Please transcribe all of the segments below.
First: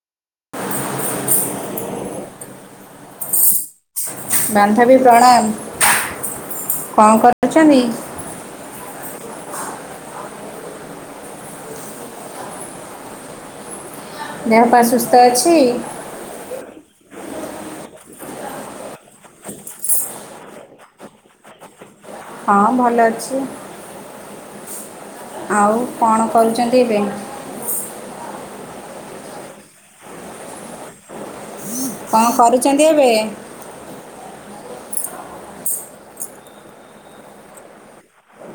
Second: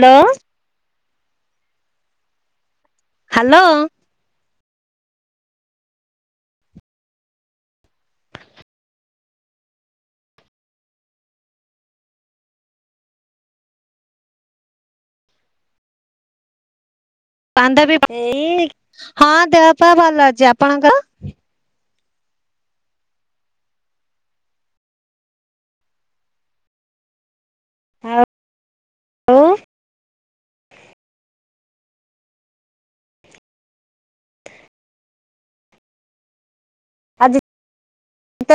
Hello. Hello. ବାନ୍ଧବୀ ପ୍ରଣାମ କଣ କରୁଛନ୍ତି? ଦେହ ପା ସୁସ୍ଥ ଅଛି? ବାନ୍ଧବୀ ହଁ ଦେହପା ଭଲ ଅଛି ଆପଣଙ୍କର? ହଁ ଭଲ ଅଛି। ଆଉ କଣ କରୁଛନ୍ତି ଏବେ? ହ ହ [unintelligible] କଣ କରୁଛନ୍ତି ଏବେ? ଆଜି ତ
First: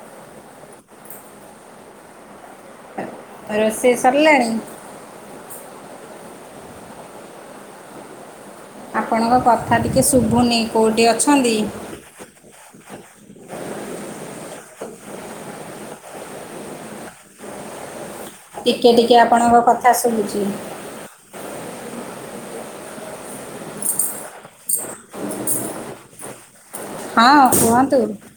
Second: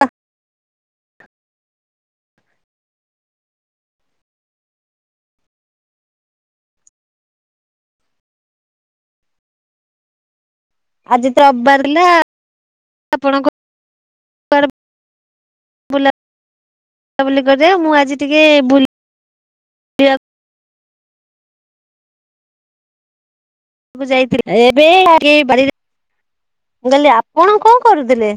[unintelligible] ରୋଷେଇ ସରିଲାଣି? ଆପଣଙ୍କ କଥା ଟିକେ ଶୁଭୁନି କେଉଁଠି ଆଜି ତ ଅଛନ୍ତି ରବିବାର ଆପଣଙ୍କ ବୁଲା ବୁଲାବୁଲି କରିବେ ମୁଁ ଆଜି ଟିକେ ଟିକେ ଆପଣଙ୍କ କଥା ଶୁବୁଛି ଯାଇକିରି ଏବେ ବରି [unintelligible] ମୁଁ କହିଲି ହଁ ଆପଣ କଣ କୁହନ୍ତୁ କରୁଥିଲେ?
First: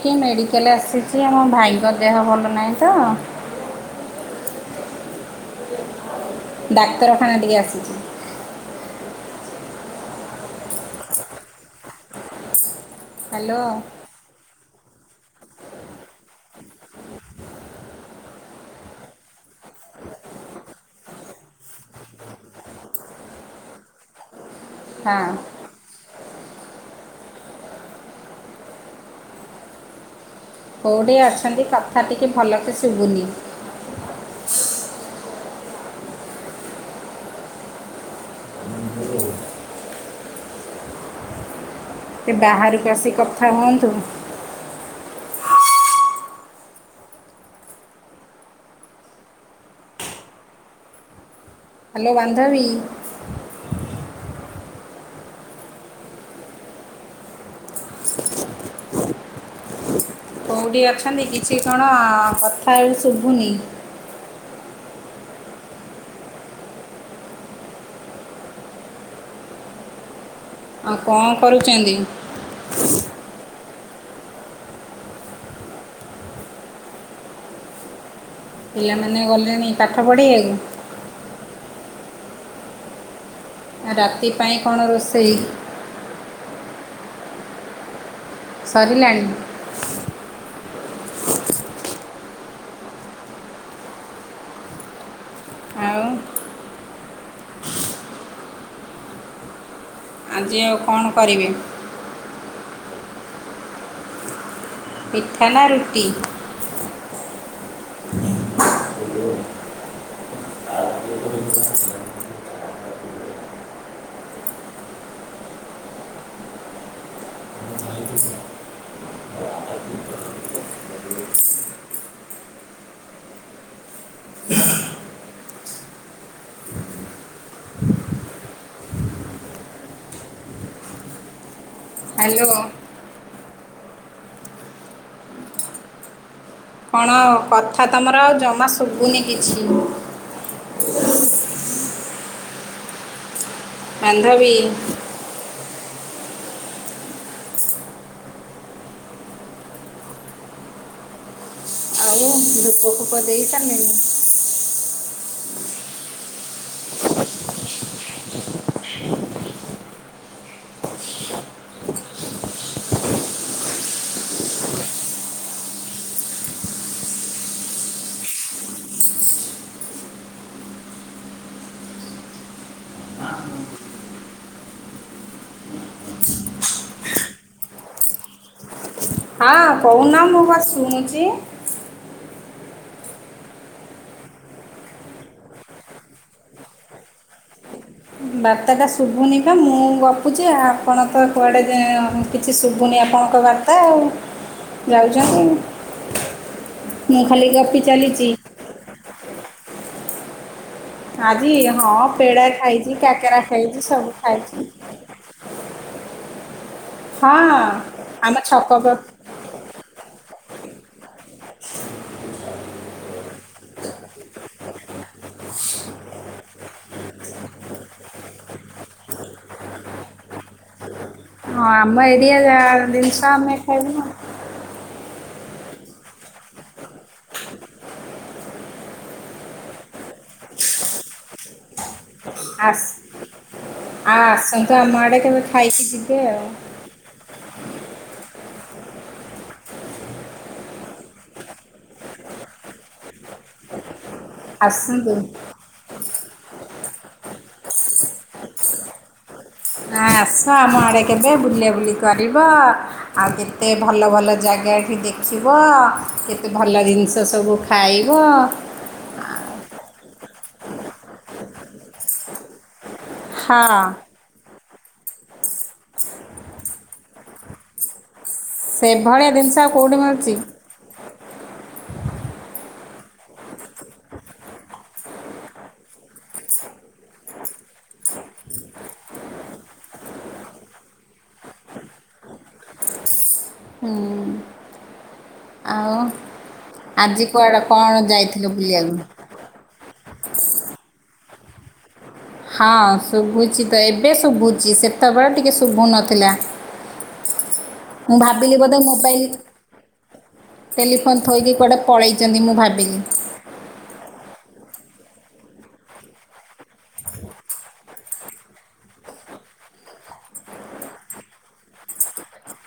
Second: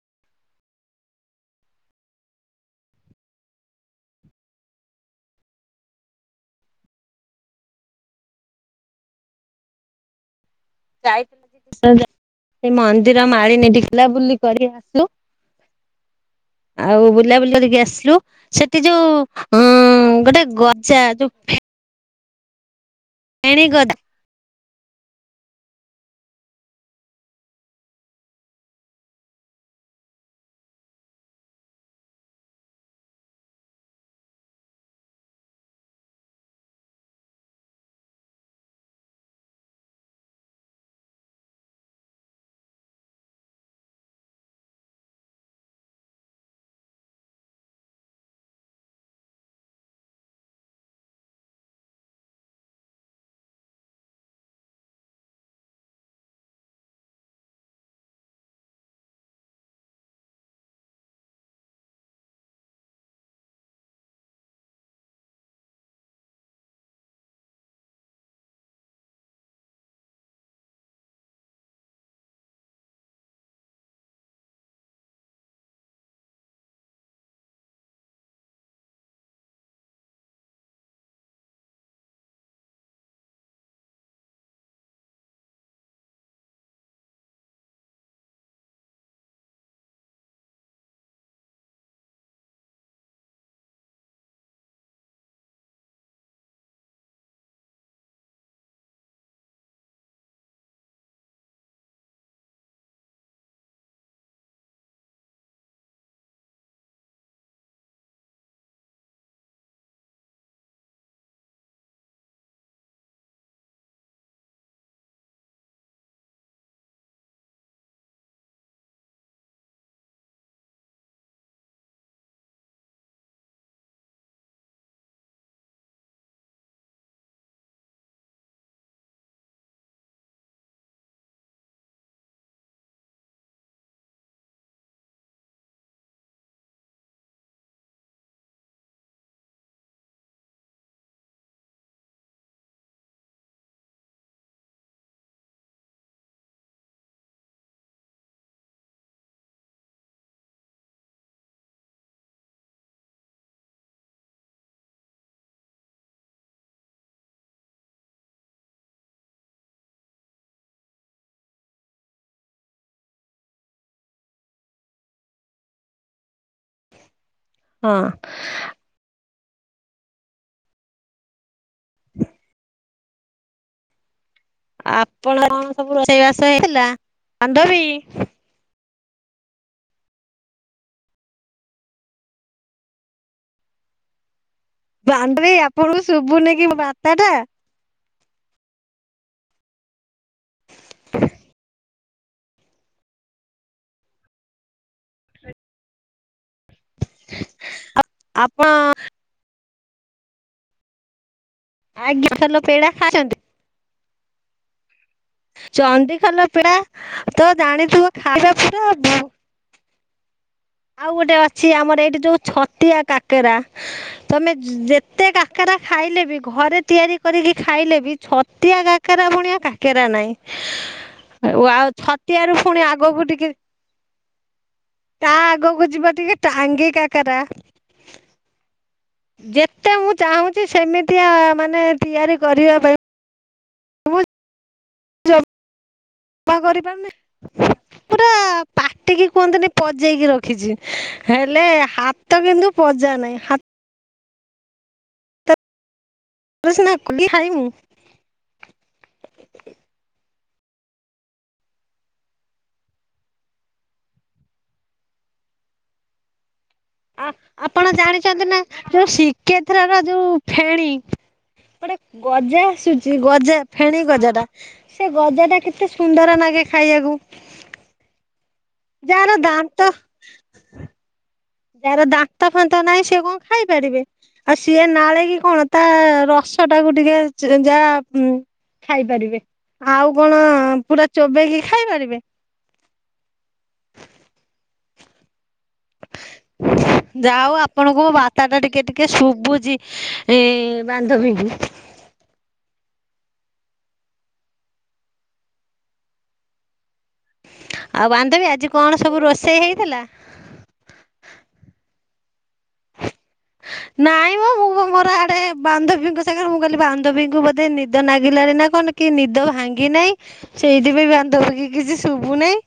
ଟିକିଏ ମେଡ଼ିକାଲ ଆସିଛି ଆମ ଭାଇଙ୍କ ଦେହ ଭଲ ନାହିଁ ତ ଡାକ୍ତରଖାନା ଟିକେ ଆସିଛି। ଯାଇଥିଲି ସେ ମନ୍ଦିର ହ୍ୟାଲୋ ମାଳିନୀ ଟିକେ ବୁଲା ବୁଲି କରି ଆସିଲୁ ଆଉ ବୁଲାବୁଲି କରିକି ଆସିଲୁ ସେଠି ଯୋଉ ଉ ହଁ ଗୋଟେ ଗଜା ଯୋଉ ଫେଣି ଗଦା ହଁ। କୋଉଠି ଅଛନ୍ତି କଥା ଟିକେ ଭଲକେ ଶୁଭୁନି। ସେ ବାହାରକୁ ଆସି କଥା ହୁଅନ୍ତୁ? ହ୍ୟାଲୋ ବନ୍ଧବୀ। କୋଉଠି ଅଛନ୍ତି କିଛି କଣ କଥା ଏ ଶୁଭୁନି। ଆଉ କଣ କରୁଚନ୍ତି? ପିଲାମାନେ ଗଲେଣି ପାଠ ପଢ଼ି ଆକୁ? ରାତି ପାଇଁ କଣ ରୋଷେଇ? ସରିଲାଣି? ଆଉ ଆଜି ଆଉ କଣ କରିବେ? ପିଠା ନା ରୁଟି? ହ୍ୟାଲୋ। କଣ କଥା ତମର ଆଉ ଜମା ଶୁଭୁନି କିଛି। ବାନ୍ଧବୀ। ଧୁପ ଫୁପ ଦେଇସାରିଲେଣି? ହଁ। ଆପଣ ସବୁ ରୋଷେଇ ବାସ ହେଇଥିଲା ବାନ୍ଧବୀ? ହଁ କହୁନା ମୁଁ ବା ଶୁଣୁଛି? ବାନ୍ଧବୀ ଆପଣଙ୍କୁ ଶୁଭୁନି କି ବାତା ଟା? ବାର୍ତ୍ଟା ଶୁଭୁନି କ ମୁଁ ଗପୁଛି ଆପଣ ତ କୁଆଡ଼େ କିଛି ଶୁଭୁନି ଆ କଣଙ୍କ ବାର୍ତ୍ତା ଆଉ ଯାଉଛନ୍ତି ମୁଁ ଖାଲି ଗପି ଚାଲିଚି। ଆପଣ ଆଜି ହଁ ଆଜ୍ଞା ପେଡା ଖାଲ ଖାଇଛି, ଖାଇଛନ୍ତି କାକେରା ଖାଇଛି, ସବୁ ଖାଇଛି। ଚନ୍ଦିଖାଲ ପେଡା ତ ହଁ ଜାଣିଥିବ ଆମ ଖାଇବା ଛକ ପୁ [inaudible] ପାଖ ଆଉ ଗୋଟେ ଅଛି ଆମର ଏଇଠି ଯୋଉ ଛତିଆ କାକରା ତମେ ଯେତେ କାକରା ଖାଇଲେ ବି ଘରେ ତିଆରି କରିକି ଖାଇଲେ ବି ଛତିଆ କାକେରା ଭୁଣିଆ କାକେରା ନାଇଁ। ହଁ ଆମ [inaudible] ଏରିଆ ଛତିଆରୁ ପୁଣି ଯା- ଜିନିଷ ଆଗକୁ ଟିକେ ଆମେ ଖାଇବୁ ନା ତା ଆଗକୁ ଯିବା ଟିକେ ଟାଙ୍ଗି କାକରା। ଯେତେ ମୁଁ ଚାହୁଁଛି ସେମିତିଆ ମାନେ ତିଆରି କରିବା ପାଇଁ ମୁଁ ତା ଆମ ଆଡ଼େ କେବେ ଖାଇକି। ଆଉ [inaudible] କରିପାରୁନି ପୁରା ପା ଟିକି କୁହନ୍ତିନି ପଜେଇକି ରଖିଛି ହେଲେ ହାତ କିନ୍ତୁ ପଜା ନାହିଁ। ହା ଆସନ୍ତୁ। ନା କଲି ଖାଇ ମୁଁ [inaudible] ନା ଆସ ଆମ ଆଡେ କେବେ ବୁଲାବୁଲି କରିବ ଆଉ କେତେ ଭଲ ଭଲ ଜାଗା ଠି ଦେଖିବ। କେତେ ଭଲ ଜିନିଷ ଆ ସବୁ ଆପଣ ଖାଇବ ଜାଣିଛନ୍ତି ନା ଯୋଉ ଶିକେ ଏଥର ଯୋଉ ଫେଣି ଗୋଟେ ଗଜା ଆସୁଛି ଗଜା ହଁ ଫେଣି ଗଜା ଟା। ସେ ଗଜା ଟା କେତେ ସୁନ୍ଦର ଲାଗେ ଖାଇବାକୁ। ସେଭଳିଆ ଯାହାର ଜିନିଷ ଦାନ୍ତ କୋଉଠି ମିଳୁଛି। ଯାହାର ଦାନ୍ତ ଫାନ୍ତ ନାହିଁ ସି କଣ ଖାଇ ପାରିବେ ଆଉ ସିଏ ନାଳ କି କଣ ତା ର ଛୁଆଟାକୁ ଟିକେ ଯାହା ଉଁ। ଖାଇପାରିବେ ଆଉ କଣ ପୁରା ଚୋବେକି ଖାଇ ପାରିବେ। ହୁଁ। ଆଉ ଆଜି ଯାହା ହଉ କୁଆଡ଼େ କ'ଣ ଆପଣଙ୍କୁ ମୋ ଯାଇଥିଲ ବାର୍ତ୍ତାଟା ଟିକେ ବୁଲିବାକୁ ଟିକେ ଶୁଭୁଚି। ଏ ବାନ୍ଧବୀଙ୍କୁ। ହଁ ଶୁଭୁଚି ତ ଏବେ ଶୁଭୁଚି ସେତେବେଳେ ଟିକେ ଶୁଭୁ ନଥିଲା। ଆଉ ମୁଁ ବାନ୍ଧବୀ ଭାବିଲି ଆଜି ବୋଧେ କଣ ସବୁ ମୋବାଇଲ ରୋଷେଇ ହେଇଥିଲା? ଟେଲିଫୋନ ଥୋଇକି କୁଆଡେ ପଳେଇ ଚନ୍ତି ମୁଁ ଭାବିଲି। ନାଇଁ ମ ମୁଁ ମୋର ଆଡେ ବାନ୍ଧବୀଙ୍କ ସାଙ୍ଗରେ। ମୁଁ କହିଲି ବାନ୍ଧବୀଙ୍କୁ ବୋଧେ ନିଦ ଲାଗିଲାଣି ନା କଣ କି ନିଦ ଭାଙ୍ଗି ନାହିଁ। ସେଇଥିପାଇଁ ବାନ୍ଧବୀକି କିଛି ଶୁଭୁ ନାଇଁ।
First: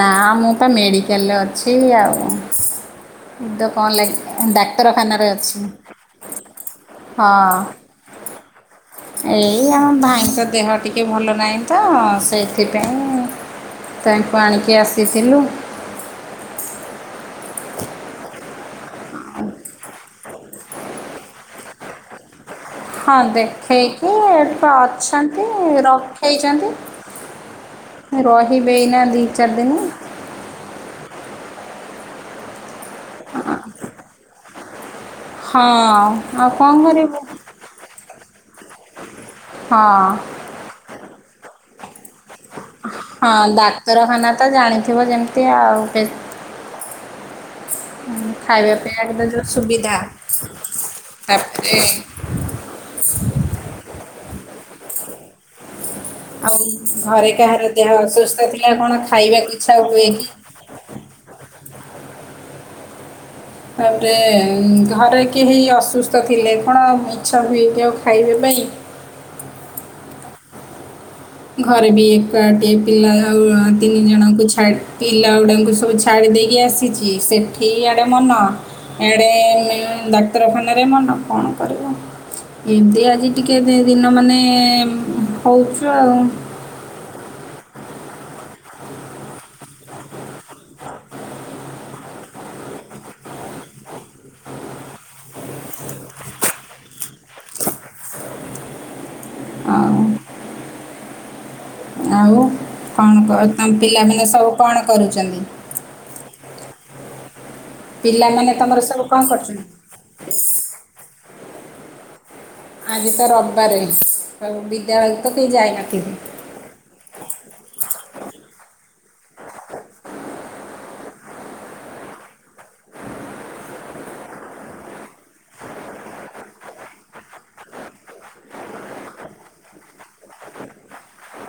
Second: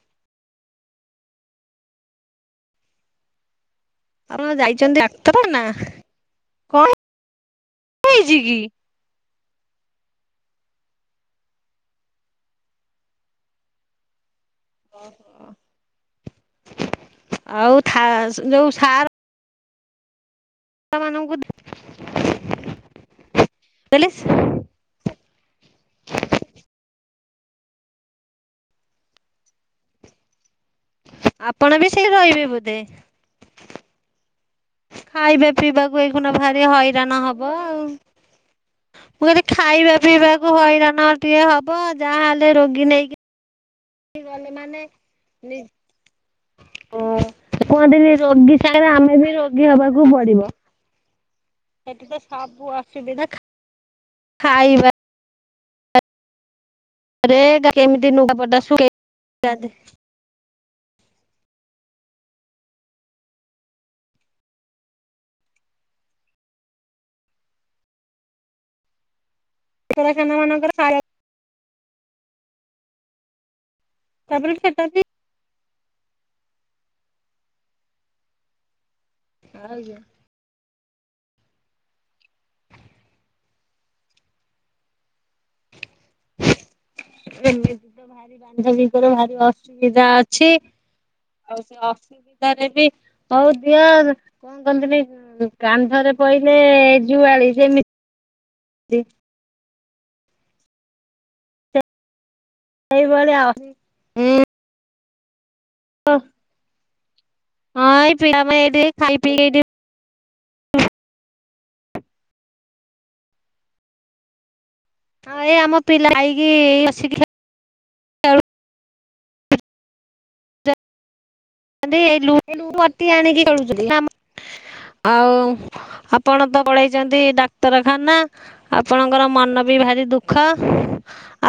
ନା। ମୁଁ ତ ମେଡିକାଲରେ ଅଛି ଆଉ, ଡ କଣ ଆପଣ ଲାଗି ଯାଇଛନ୍ତି ଡାକ୍ତରଖାନାରେ ଡାକ୍ତର ନା ଅଛି। ହଁ କଣ ହେଇଚିକି? ଏଇ ଆମ ଭାଇଙ୍କ ଦେହ ଟିକଏ ଭଲ ନାହିଁ ତ। ସେଇଥିପାଇଁ ତାଙ୍କୁ ଆଣିକି ଆସିଥିଲୁ। ଆଉ ଥାଅ। ଯୋଉ ସାର ମାନଙ୍କୁ ଦେ ହଁ ଦେଖେଇକି ଏଠି ତ ଅଛନ୍ତି। ରଖେଇଚନ୍ତି। ରହିବେ ଏଇନା ଦି ଚାରିଦିନି। ଆପଣ ବି ସେଇ ରହିବେ ବୋଧେ? ଖାଇବା ହଁ ପିଇବାକୁ ଏଇଖିନା ଆଉ ଭାରି କଣ ହଇରାଣ କରିବୁ ହବ ଆଉ। ମୁଁ କହିଲି ଖାଇବା ହଁ ପିଇବାକୁ ହଇରାଣ ଟିକେ ହବ, ଯାହାହେଲେ ରୋଗୀ ନେଇକି ହଁ ଡାକ୍ତରଖାନା ତ ଗଲେ ମାନେ ଜାଣିଥିବ ଯେମିତି ଆଉ। ପେ କୁହନ୍ତିନି ରୋଗୀ ସାଙ୍ଗରେ ଆମେ ତ ବି ଯେଉଁ ରୋଗୀ ସୁବିଧା ହବାକୁ ପଡିବ। ତାପରେ ସେଠି ତ ସବୁ ଅସୁବିଧା, ଖା ଖାଇବା ଆଉ ଘରେ କାହାର ଦେହ କେମିତି ଅସୁସ୍ଥ ଲୁଗାପଟା ଥିଲେ ଶୁଖେଇ କଣ ଖାଇବାକୁ ଇଛା ହୁଏ କି? ତାପରେ ଘରେ କେହି ଅସୁସ୍ଥ ଥିଲେ କଣ ଇଛା ହୁଏକି ଆଉ ଖାଇବା ପା ଇଁ। ଡାକ୍ତରଖାନା ମାନଙ୍କର ଖାଇବା ଘରେ ବି କ କିଏ ପିଲା ଆଉ ତିନି ଜଣଙ୍କୁ ତାପରେ ଛାଡି ସେଟା ବି ପିଲା ଗୁଡାଙ୍କୁ ସବୁ ଛାଡି ଦେଇକି ଆସିଚି। ସେଠି ଆଡେ ମନ। ଆଡେ ମେ ଡାକ୍ତରଖାନା ଏ ମନ କଣ କରିବ? ଏମତି ଆଜି ଟିକେ ଦି-ଦିନ ମାନେ [unintelligible] ଏମିତି ଭାରି ବାନ୍ଧବୀଙ୍କର ଭାରି ଅସୁବିଧା ଅଛି। ଆଉ ସେ ଅ ସୁବିଧାରେ ବି ହଉ ଦିଅ କଣ କରିବି କାନ୍ଧରେ ପଇଲେ ଏ ଯୁଆଳି ଯେମି ତି ଆଉ? ଆଉ? କଣ କ ସେଇଭଳିଆ ତମ ପିଲାମାନେ ସବୁ କଣ କରୁଚନ୍ତି? ତ ପିଲାମାନେ ତମର ସବୁ ଖାଇ କଣ ପିଇକି ଏଇଠି କରୁଛନ୍ତି? ଆଜି ତ ରବିବାରେ ଆଉ ବି ବିଦ୍ୟାଳୟକୁ ତ ହଁ କେହି ଏଇ ଆମ ଯାଇ ପିଲା ନଥିବେ। ଖାଇକି ଏଇ ବସିକି ଆଜି ଲୁଡୁଗୋଟି ଆଣିକି ଖେଳୁଛନ୍ତି, ଆମ ଆଉ ଆପଣ ତ ପଳେଇଛନ୍ତି ଡାକ୍ତରଖାନା। ଆପଣଙ୍କର ମନ ବି ଭାରି ଦୁଃଖ।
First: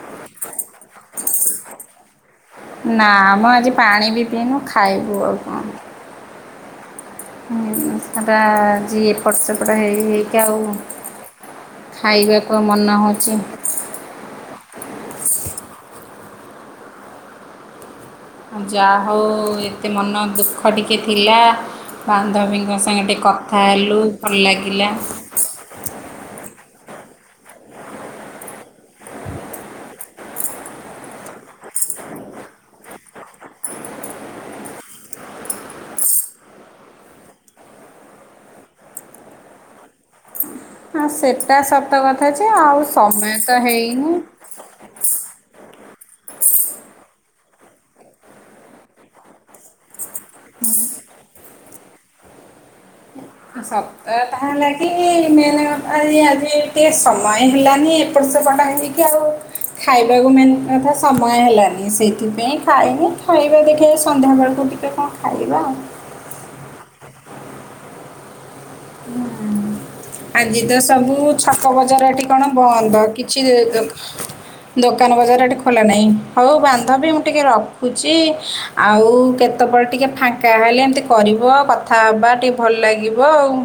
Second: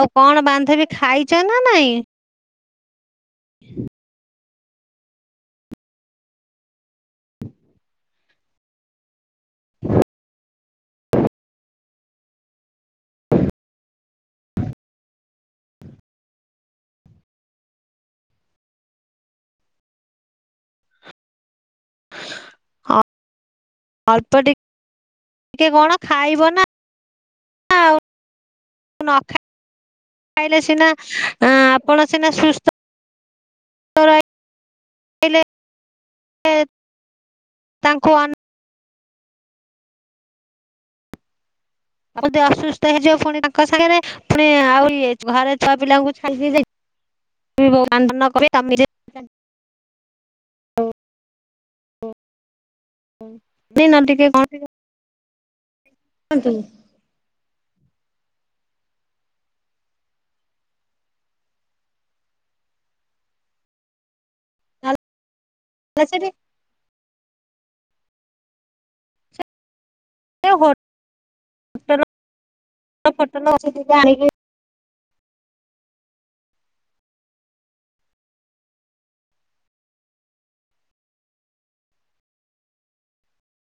ଆଉ କଣ ବାନ୍ଧବୀ ଖାଇଚ ନା ନାଇଁ? ନା ମ ଆଜି ପାଣି ବି ପିଇନୁ। ଖାଇବୁ ଆଉ କଣ? ହୁଁ ସେଟା ଆଜି ଏପଟ ସେପଟ ହେଇ ହେଇକା ଆଉ। ଖାଇବାକୁ ଆଉ ମନ ହେଉଛି? ଯା ହଉ। ଏତେ ମନ ଦୁଃଖ ଟିକେ ଥିଲା। ବାନ୍ଧବୀଙ୍କ ସାଙ୍ଗେ ଟିକେ କ ଅଳ୍ପ ଟିକେ କଣ ଖାଇବ ନା ଆଉ। ନ ଖା ଇଲେ ସିନା ଆପଣ ସିନା ସୁସ୍ଥ ରହିଲେ ତାଙ୍କୁ ଅନେଇବ। ହଁ ସେତ୍ ଆ ବୋଧେ ଅସୁସ୍ଥ ହେଇଯିବ ପୁଣି ତାଙ୍କ ସାଙ୍ଗରେ ହେଇନି। ପୁଣି ଆଉ ଇଏ ଘରେ ଛୁଆ ପିଲାଙ୍କୁ ଛାଇକି। କ କ ନିଜେ [unintelligible] ହୁଁ ସପ୍ତ ତା ଲାଗି ମେ ଆଜି କେ ସମୟ ହେଲାନି ଏପଟ୍ ସେପଟ୍ ହେଇକି ଆଉ ଖାଇବାକୁ ମେନ୍ କଥା ସମୟ ହେଲାନି ସେଇଥିପାଇଁ ଖାଇନି ଖାଇବା ଦେଖିବା ସନ୍ଧ୍ୟା ବେଳକୁ ଟିକେ ନହେଲେ କଣ ଖାଇବା ଆଉ ସେଠି ହୁଁ ଆଜି ତ ହୋଟେଲ ସବୁ ଛକ ବଜାର ଏଠି କଣ ବନ୍ଦ କିଛି ଫୋଟେଲ ଅଛି ଦୋକା ଟିକେ ଆଣିକି ଦୋକାନ ବଜାର ଏଟି ଖୋଲା ନାହିଁ ହଉ ବାନ୍ଧବୀ ମୁଁ ଟିକେ ରଖୁଛି ଆଉ କେତେବେଳେ ଟିକେ ଟିକେ ଫାଙ୍କା ହେଲେ ଏମିତି କରିବ କଥା ହେବା ଟିକେ ଭଲ ଲାଗିବ ଆଉ